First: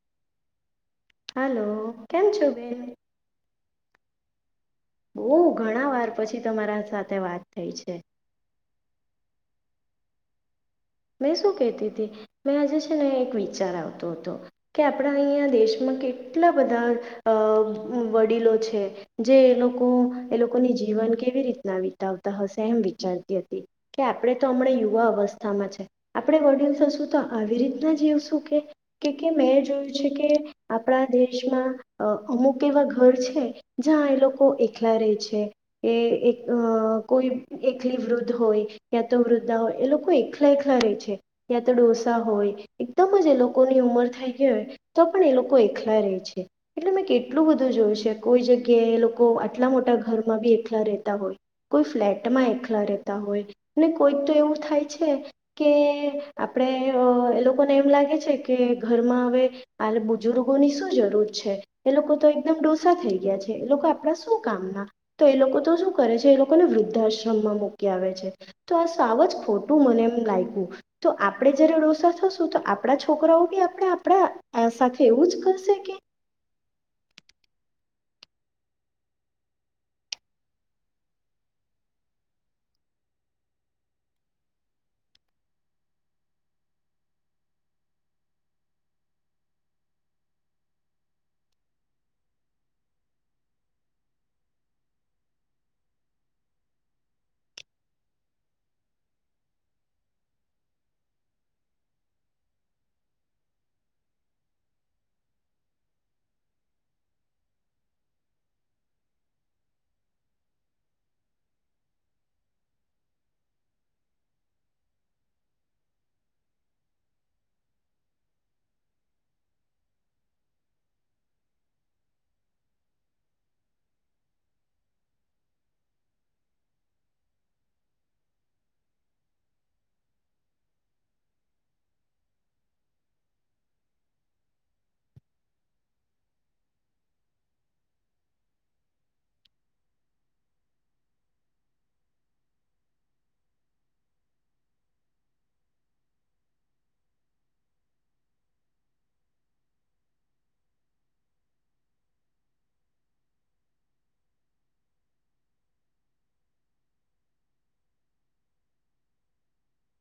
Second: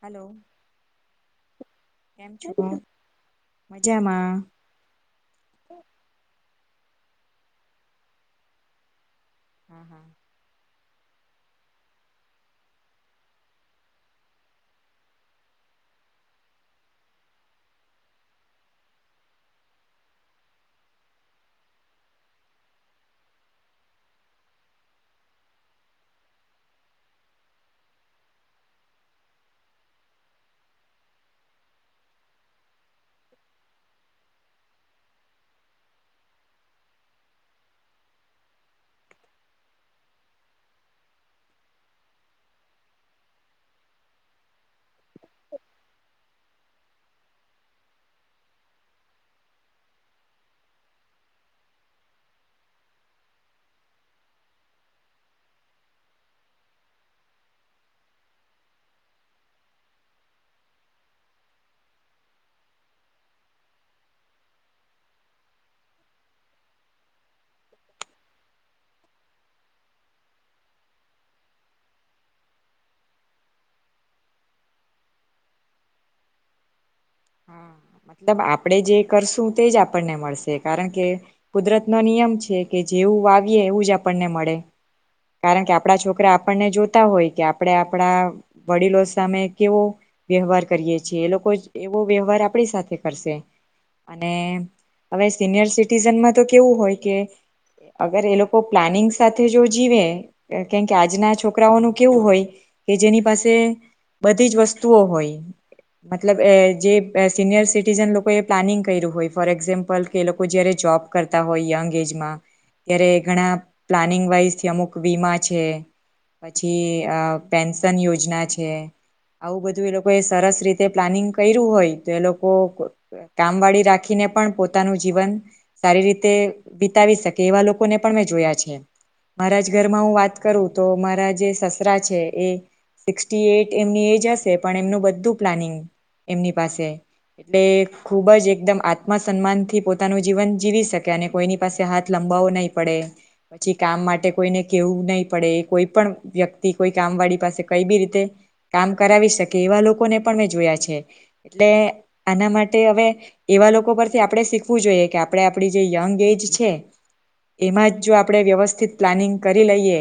hello hello કેમ છો બેન મજામાં ઓહ ઘણા વાર પછી તમારા સાથે વાત થઈ છે હમ હમ મેં શું કતી હતી મેં આજે છે ને એક વિચાર આવતો હતો કે આપણા અહીંયા દેશમાં કેટલા બધા અ વડીલો છે જે એ લોકો એ લોકોની જીવન કેવી રીતના વિતાવતા હશે એમ વિચારતી હતી કે આપણે તો હમણાં યુવા અવસ્થામાં છે આપણે વડીલ થશું તો આવી રીતના જવ શું કે કે કે મેં જોયું છે કે આપણા દેશમાં અમુક એવા ઘર છે જ્યાં એ લોકો એકલા રહે છે કે એક કોઈ એકલી વૃદ્ધ હોય યા તો વૃદ્ધા હોય એ લોકો એકલા એક કેલા રેહ છે યા તો ડોસા હોય એકદમ જ એ લોકોની ઉંમર થઈ ગ હોય તો પણ એ લોકો એકલા રહે છે એટલે મેં કેટલું બધું જોયું છે કોઈ જગ્યાએ એ લોકો આટલા મોટા ઘરમાં બી એકલા રહેતા હોય કોઈ ફ્લેટમાં એકલા રહેતા હોય ને કોઈક તો એવું થાય છે કે આપણેે એ લોકોને એમ લાગે છે કે ઘરમાં હવે બુજુર્ગોની શું જરૂર છે એ લોકો તો એકદમ ડોસા થઈ ગયા છે એ લોકો આપણા શું કામના તો એ લોકો તો શું કરે છે એ લોકોને વૃદ્ધાશ્રમમાં મૂકી આવે છે તો આ સાવ જ ખોટું મને એમ લાય તો આપણે જ્યારે ડોસા થશું તો આપડા છોકરાઓ બી આપણે આપણા સાથે એવું જ કરશે કે હા મતલબ આપણેે જે કરશું તે જ આપણને મળશે કારણ કે કુદરત ના નિયમ છે કે જેવું વાવીએ એવું જ આપણને મળે કારણ કે આપડા છોકરા આપણને જોતા હોય કે આપણે આપડા વડીલો સામે કેવો વ્યવહાર કરીએ છેએ એ લોકો એવો વ્યવહાર આપણી સાથે કરશે અને હવે સિનિયર સિટીઝનમાં તો કેવું હોય કે અગર એ લોકો પ્લાનિંગ સાથે જો જીવે કેમકે આજના છોકરાઓનું કેવું હોય કે જેની પાસે બધી જ વસ્તુઓ હોય મતલબ એ જે સિનિયર સિટીઝન લોકોએ પ્લાનિંગ કર્યું હોય ફોર એક્ઝામ્પલ કે એ લોકો જયારે જોબ કરતા હોય યંગ એજમાં ત્યારે ઘણા પ્લાનિંગ વાઈઝથી અમુક વીમા છે પછી પેન્શન યોજના છે આવું બધું એ લોકો એ સરસ રીતે પ્લાનિંગ કર્યું હોય તો એ લોકો કામવાળી રાખીને પણ પોતાનું જીવન સારી રીતે વિતાવી શકે એવા લોકોને પણ મેં જોયા છે મારા જ ઘરમાં હું વાત કરું તો મારા જે સસરા છે એ સિક્સટી એટ એમની એજ હશે પણ એમનું બધું પ્લાનિંગ એમની પાસે એટલે ખુબ જ એકદમ આત્મ સન્માન થી પોતાનું જીવન જીવી શકે અને કોઈની પાસે હાથ લંબાવવો નહીં પડે પછી કામ માટે કોઈને કેવું નહીં પડે કોઈ પણ વ્યક્તિ કોઈ કામવાળી પાસે કઈ બી રીતે કામ કરાવી શકે એવા લોકોને પણ મેં જોયા છે એટલે આના માટે હવે એવા લોકો પરથી આપણે શીખવું જોઈએ કે આપણે આપડી જે યંગ એજ છે એમાં જ જો આપણે વ્યવસ્થિત પ્લાનિંગ કરી લઈએ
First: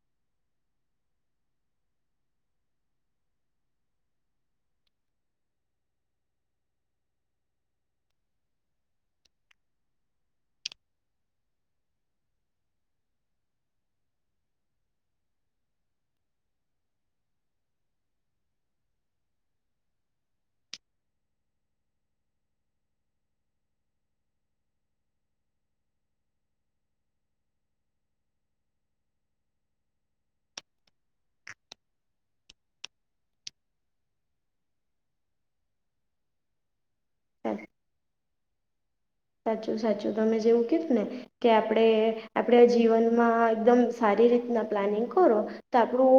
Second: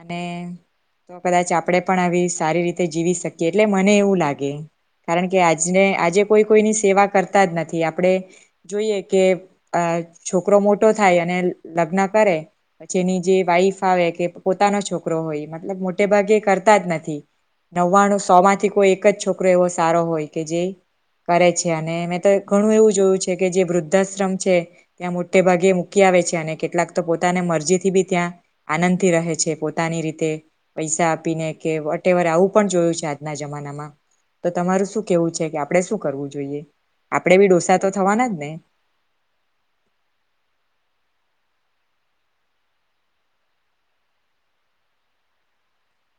અને તો કદાચ આપણે પણ આવી સારી રીતે જીવી શકીએ એટલે મને એવું લાગે કારણ કે આજને આજે કોઈ કોઈની સેવા કરતા જ નથી આપણે જોઈએ કે છોકરો મોટો થાય અને લગ્ન કરે પછી એની જે વાઈફ આવે કે પોતાનો છોકરો હોય મતલબ મોટે ભાગે કરતા જ નથી નવ્વાણું સો માંથી કોઈ એક જ છોક એવો સારો હોય કે જે કરે છે અને મેં તો ઘણું એવું જોયું છે કે જે વૃદ્ધાશ્રમ છે ત્યાં મોટે ભાગે મૂકી આવે છે અને કેટલાક તો પોતાને મરજી થી બી ત્યાં આનંદથી રહે છે પોતાની રીતે પૈસા આપીને કે વટેવર આવું પણ જોયું છે આજના જમાનામાં તો તમારું શું કેવું છે કે આપડણે શું કરવું જોઈએ આપડે બી ડઢોસા તો થવાના જ ને સાચું સાચું તમે જેવું કીધું ને કે આપણે આપણે જીવનમાં એકદમ સારી રીતના પ્લાનિંગ કરો તો આપણું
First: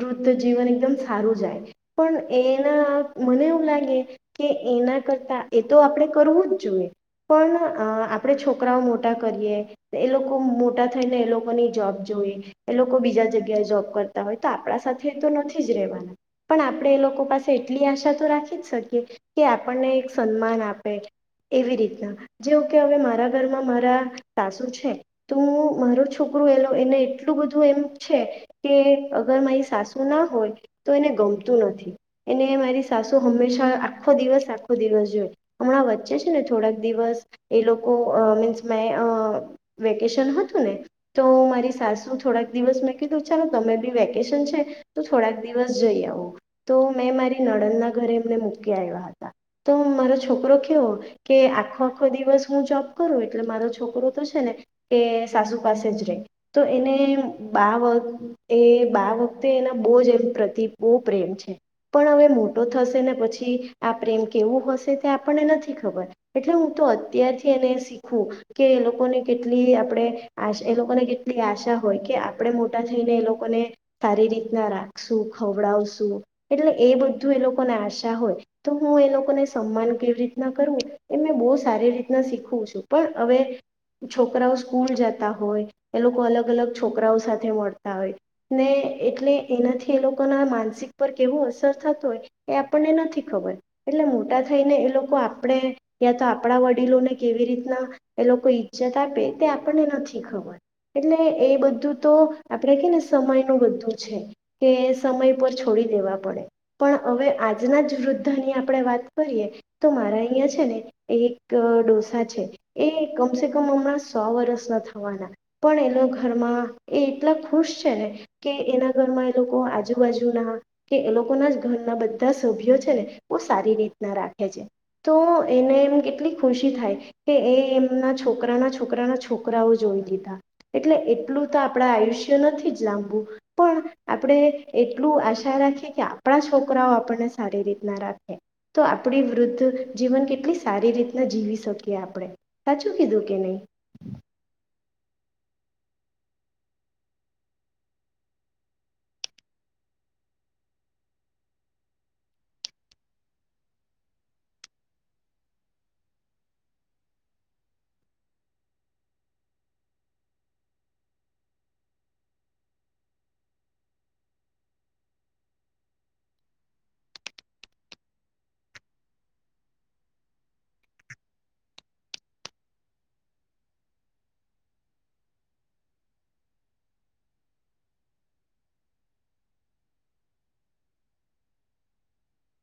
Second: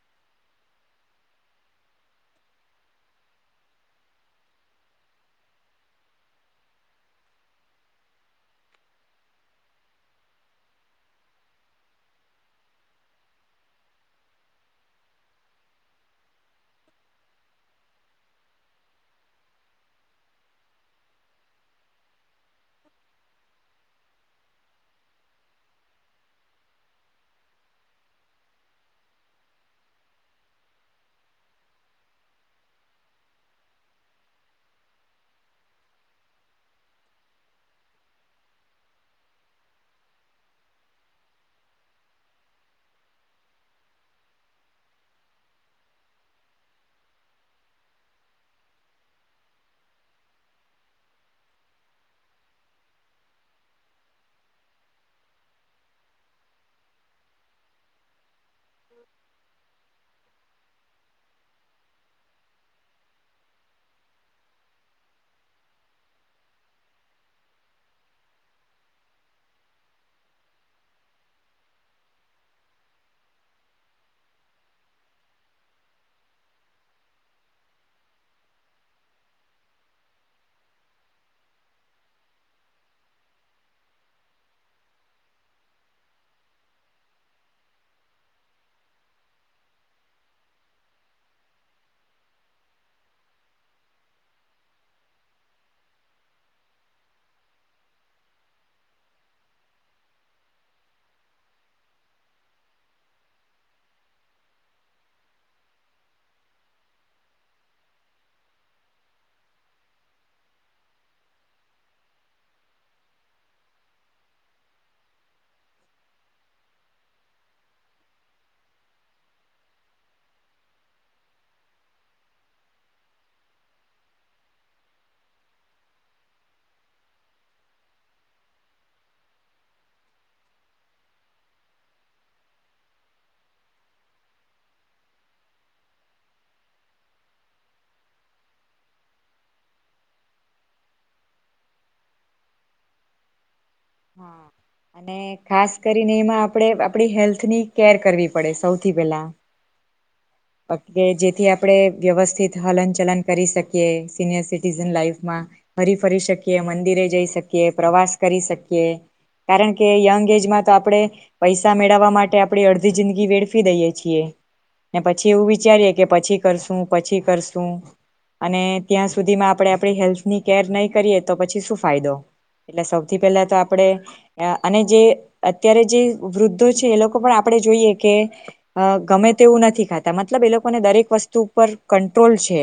વૃદ્ધ જીવન એકદમ સારું જાય પણ એના મને એવું લાગે કે એના કરતા એ તો આપણે કરવું જ જોઈએ પણ આપણે છોકરાઓ મોટા કરીએ એ લોકો મોટા થઈને એ લોકોની જોબ જોઈએ એ લોકો બીજા જગ્યાએ જોબ કરતા હોય તો આપણા સાથે એ તો નથી જ રહેવાના પણ આપણે એ લોકો પાસે એટલી આશા તો રાખી જ શકીએ કે આપણને એક સન્માન આપે એવી રીતના જેવ કે હવે મારા ઘરમાં મારા સાસુ છે તો હું મારો છોકરું એલો એને એટલું બધું એમ છે કે અગર મારી સાસુ ના હોય તો એને ગમતું નથી એને મારી સાસુ હંમેશા આખો દિવસ આખો દિવસ જોય હમણાં વચ્ચે છે ને થોડાક એ લોકો મીસ મે વેકેશન હતું ને તો મારી સાસુ થોડાક દિવસ મેં કીધું ચાલો તમે બી વેકેશન છે તો થોડાક દિવસ જઈ આવો તો મેં મારી નડદ ના ઘરે એમને મૂકી આવ્યા હતા તો મારો છોકરો કેવો કે ખોખો દિવસ હું જોબ કરું એટલે મારો છોકરો તો છે ને કે સાસુ પાસે જ રે તો એને બ એ બા વખતે એના બહુ જ પ્રતિ બહુ પ્રેમ છે પણ હવે મોટો થશે ને પછી આ પ્રેમ કેવું હશે તે આપણને નથી ખબર એટલે હું તો અત્યારથી એને શીખવું કે એ લોકોને કેટલી આપણે આ એ લોકોને કેટલી આશા હોય કે આપણે મોટા થઈને એ લોકોને સારી રીતના રાખશું ખવડાવશું એટલે એ બધું એ લોકોને આશા હોય તો હું એ લોકોને સન્માન કેવી રીતના કરું એ મેં બહુ સારી રીતના શીખવું છું પણ હવે છોકરાઓ સ્કૂલ જતા હોય એ લોકો અલગ અલગ છોકરાઓ સાથે મળતા હોય ને એટલે એનાથી એ લોકોના માનસિક પર કેવો અસર થત હોય એ આપણને નથી ખબર એટલે મોટા થઈને એ લોકો આપણે યા તો આપણા વડીલોને કેવી રીતના એ લોકો ઈજ્જત આપે તે આપણને નથી ખબર એટલે એ બધું તો આપણેે કે ને સમયનુંું બધું છે કે સમય પર છોડી દેવા પડે પણ હવે આજના જ વૃદ્ધાની આપણે વાત કરીએ તો મારા અહંયા છે ને એક ડોસા છે એ કમ સ કમ હમણાં સો વર્ષ ના થવાના પણ એના ઘરમાં એ એટલા ખુશ છે ને કે એના ઘરમાં એ લોકો આજુબાજુના કે એ લોકોના જ ઘરના બધા સભ્યો છે ને એ સારી રીતના રાખે છે તો એને એમ કેટલી ખુશી થાય કે એ એમના છોકરાના છોકરાના છોકરાઓ જોઈ દીધા એટલે એટલું તો આપણા આયુષ્ય નથી જ લાંબું પણ આપણે એટલું આશા રાખીએ કે આપણા છોકરાઓ આપણને સારી રીતના રાખે તો આપણી વૃદ્ધ જીવન કે એટલી સારી રીતના જીવી શકીએ આપણે સાચું કીધું કે નહી હા અને ખાસ કરીને એમાં આપણે આપડી હેલ્થની કેર કરવી પડે સૌથી પેલા કે જેથી આપણે વ્યવસ્થિત હલન ચલન કરી શકીએ સિનિયર સિટીઝન લાઈફમાં ફરી ફરી શકીએ મંદિરે જઈ શકીએ પ્રવાસ કરી શકીએ કારણ કે યંગ એજમાં તો આપણે પૈસા મેળવવા માટે આપણે અડધી જિંદગી વેડફી દઈએ છીએ પછી એવું વિચારીએ કે પછી કરશું પછી કરશું અને ત્યાં સુધીમાં આપણે આપણી હેલ્થની કેર નહીં કરીએ તો પછી શું ફાયદો એટલે સૌથી પહેલા તો આપણે અને જે અત્યારે જે વૃદ્ધો છે એ લોકો પણ આપણે જોઈએ કે ગમે તે એવું નથી મતલબ એ લોકોને દરેક વસ્તુ ઉપ કંટ્રોલ છે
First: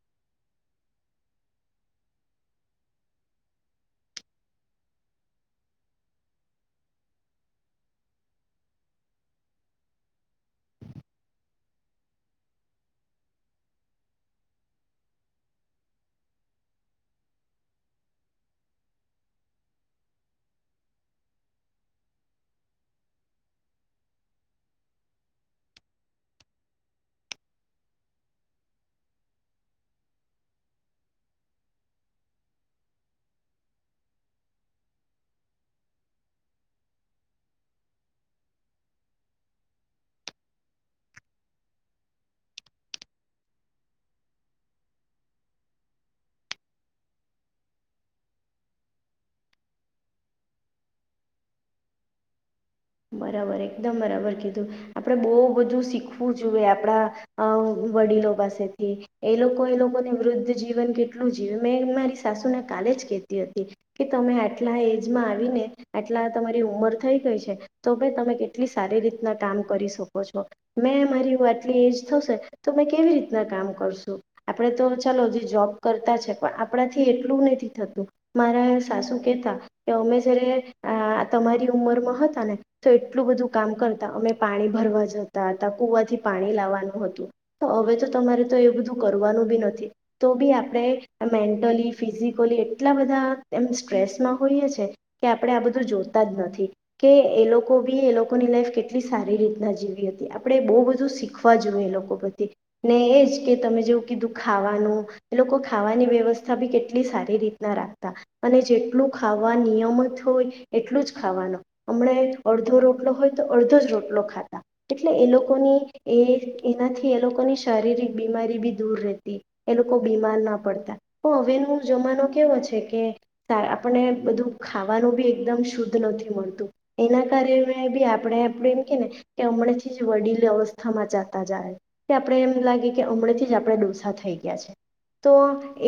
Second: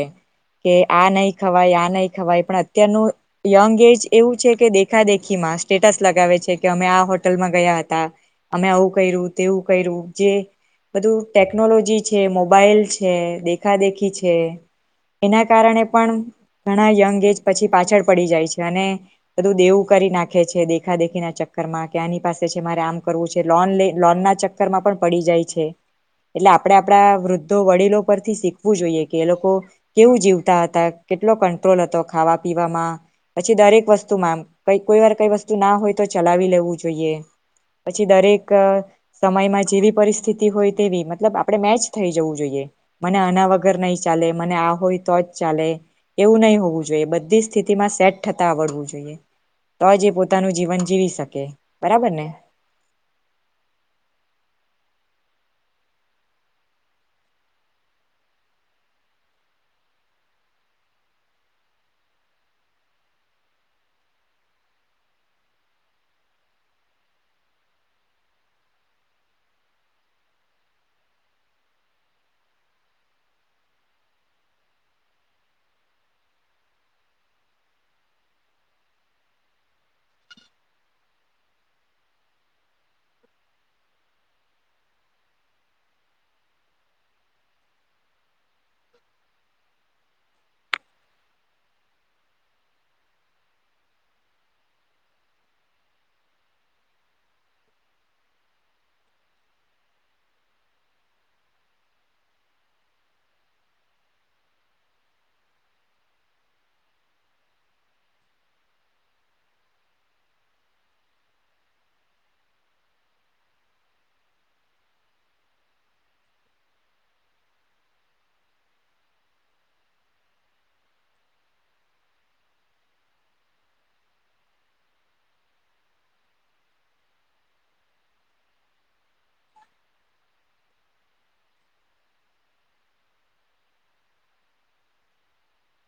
કે આ નહી ખવાય આ નહી ખવાય પણ અત્યારનું યંગ એજ એવું છે કે દેખા દેખીમાં સ્ટેટસ લગાવે છે કે અમે આ હોટલમાં ગયા હતા અમે આવું કર્યું તેવું કર્યું જે બધું ટેકનોલોજી મોબાઈલ છે દેખાદેખી છે એના કારણે પણ ઘણા યંગ એજ પછી પાછળ પડી જાય છે અને બધું દેવું કરી નાખે છે દેખા દેખી ના ચક્કરમાં કે આની પાસે છે મારે આમ કરવું છે લોન ના ચક્કર માં પણ પડી જાય છે એટલે આપણે આપણા વૃદ્ધો વડીલો પરથી શીખવું જોઈએ કે એ લોકો કેવું જીવતા હતા કેટલો કંટ્રોલ હતો ખાવા પીવામાં પછી દરેક વસ્તુમાં કઈ કોઈ વાર કઈ વસ્તુ ના હોય તો ચલાવી લેવું જોઈએ પછી દરેક સમયમાં જેવી પરિસ્થિતિ હોય તેવી મતલબ આપણે મેચ થઈ જવું જોઈએ મને આના વગર નહી ચાલે મને આ હોય તો જ ચાલે એવું નહીિ હોવું જોઈએ બધી સ્થિતિમાં સેટ થતા આવડવું જોઈએ તો જ એ પોતાનું જીવન જીવી શકે બરાબર ને બરાબર એકદમ બરાબર કીધું આપડે બહ બધું શીખવું જોઈએ આપણા વડીલો પાસેથી એ લોકો એ લોકોને વૃદ્ધ જીવન કેટલું જીવે મેં મારી સાસુને કાલે જ કેતી હતી કે તમે આટલા એજમાં આવીને આટલા તમારી ઉમર થઈ ગઈ છે તો ભાઈ તમે કેટલી સારી રીતના કામ કરી શકો છો મેં મારી આટલી એજ થશે તો મેં કેવી રીતના કામ કરશું આપણે તો ચાલો જે જોબ કરતા છે પણ આપણાથી એટલું નથી થતું મારા સાસુ કેહેતા કે અમે જયારે તમારી ઉંમરમાં હતા ને તો એટલું બધું કામ કરતા અમે પાણી ભરવા જતા હતા કુવાથી પાણી લાવવાનું હતું તો હવે તો તમારે તો એ બધું કરવાનું બી નથી તો બી આપણે મેન્ટલી ફિઝિકલી એટલા બધા એમ સ્ટ્રેસમાં હોઈએ છે કે આપણે આ બધું જોતા જ નથી કે એ લોકો લોકો બી એ લોકોની લાઈફ કેટલી સારી રીતના જીવી હતી આપણે બહુ બધું શીખવા જોઈએ એ લોકો પ્ર્ય ને એ જ કે તમે જેવું કીધું ખાવાનું એ લોકો ખાવાની વ્યવસ્થા બી કેટલી સારી રીતના રાખતા અને જેટલું ખાવા નિયમ હોય એટલું જ ખાવાનું હમણાં અડધો રોટલો હોય તો અડધો જ રોટલો ખાતા એટલે એ લોકોની એ એનાથી એ લોકોની શારીરિક બીમારી બી દૂર રહેતી એ લોકો બીમાર ના પડતા પણ હવેનો જમાનો કેવો છે કે આપને બધું ખાવાનું બી એકદમ શુદ્ધ નથી મળતું એના બી આપણે આપણે એમ કે ને કે હમણાંથી જ વડીલ અવસ્થામાં ચાલતા જાય કે આપણે એમ લાગે કે હમણા થી જ આપણે ડોસા થઈ ગયા છે તો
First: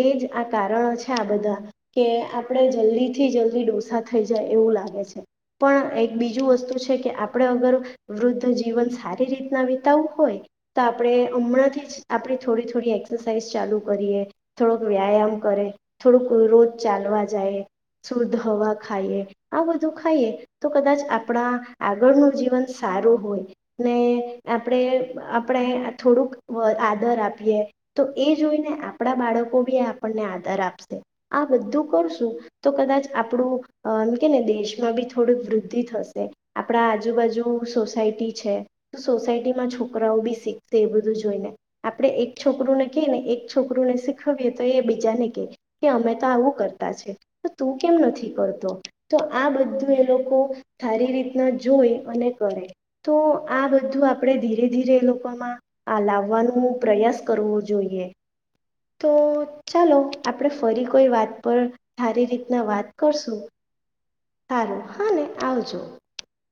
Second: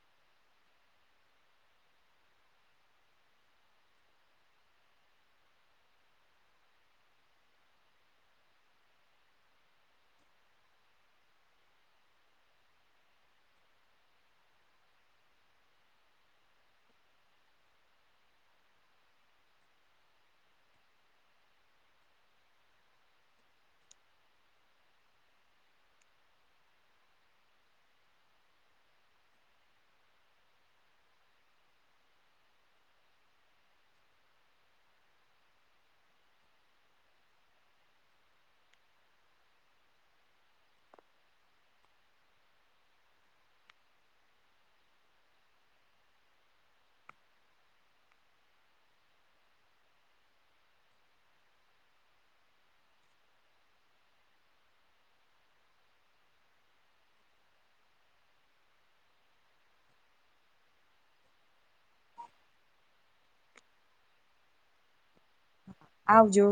એજ આ કારણો છે આ બધા કે આપણે જલ્દી થી જલ્દી ડોસા થઈ જાય એવું લાગે છે પણ એક બીજું વસ્તુ છે કે આપણે અગર વૃદ્ધ જીવન સારી રીતના વિતાવું હોય તો આપણે હમણાંથી જ આપણી થોડી થોડી એક્સરસાઇઝ ચાલુ કરીએ થોડોક વ્યાયામ કરે થોડુંક રોજ ચાલવા જાય શુદ્ધ હવા ખાઈએ આ બધું ખાઈએ તો કદાચ આપણા આગળનું જીવન સારું હોય ને આપણે આપણે થોડુંક આદર આપીએ તો એ જોઈને આપણા બાળકો બી આપણને આદર આપશે આ બધું કરશું તો કદાચ આપણું એમ કેને દેશમાં બી થોડુંક વૃદ્ધિ થ આપણા આજુબાજુ સોસાયટી છે તો સોસાયટીમાં છોકરાઓ બી શીખશે એ બધું જોઈને આપણે એક છોકરુંને કહી ને એક છોકરુંને શીખવીએ તો એ બીજાને ક કે અમે તો આવું કરતા છે તો તું કેમ નથી કરતો તો આ બધું એ લોકો સારી રીતના જોઈ અને કરે તો આ બધું આપણે ધીરે ધીરે એ લોકોમાં લાવવાનું પ્રયાસ કરવો જોઈએ તો ચાલો આપણે ફરી કોઈ વાત પર સારી રીતના વાત કરશું સારું હાને આવજો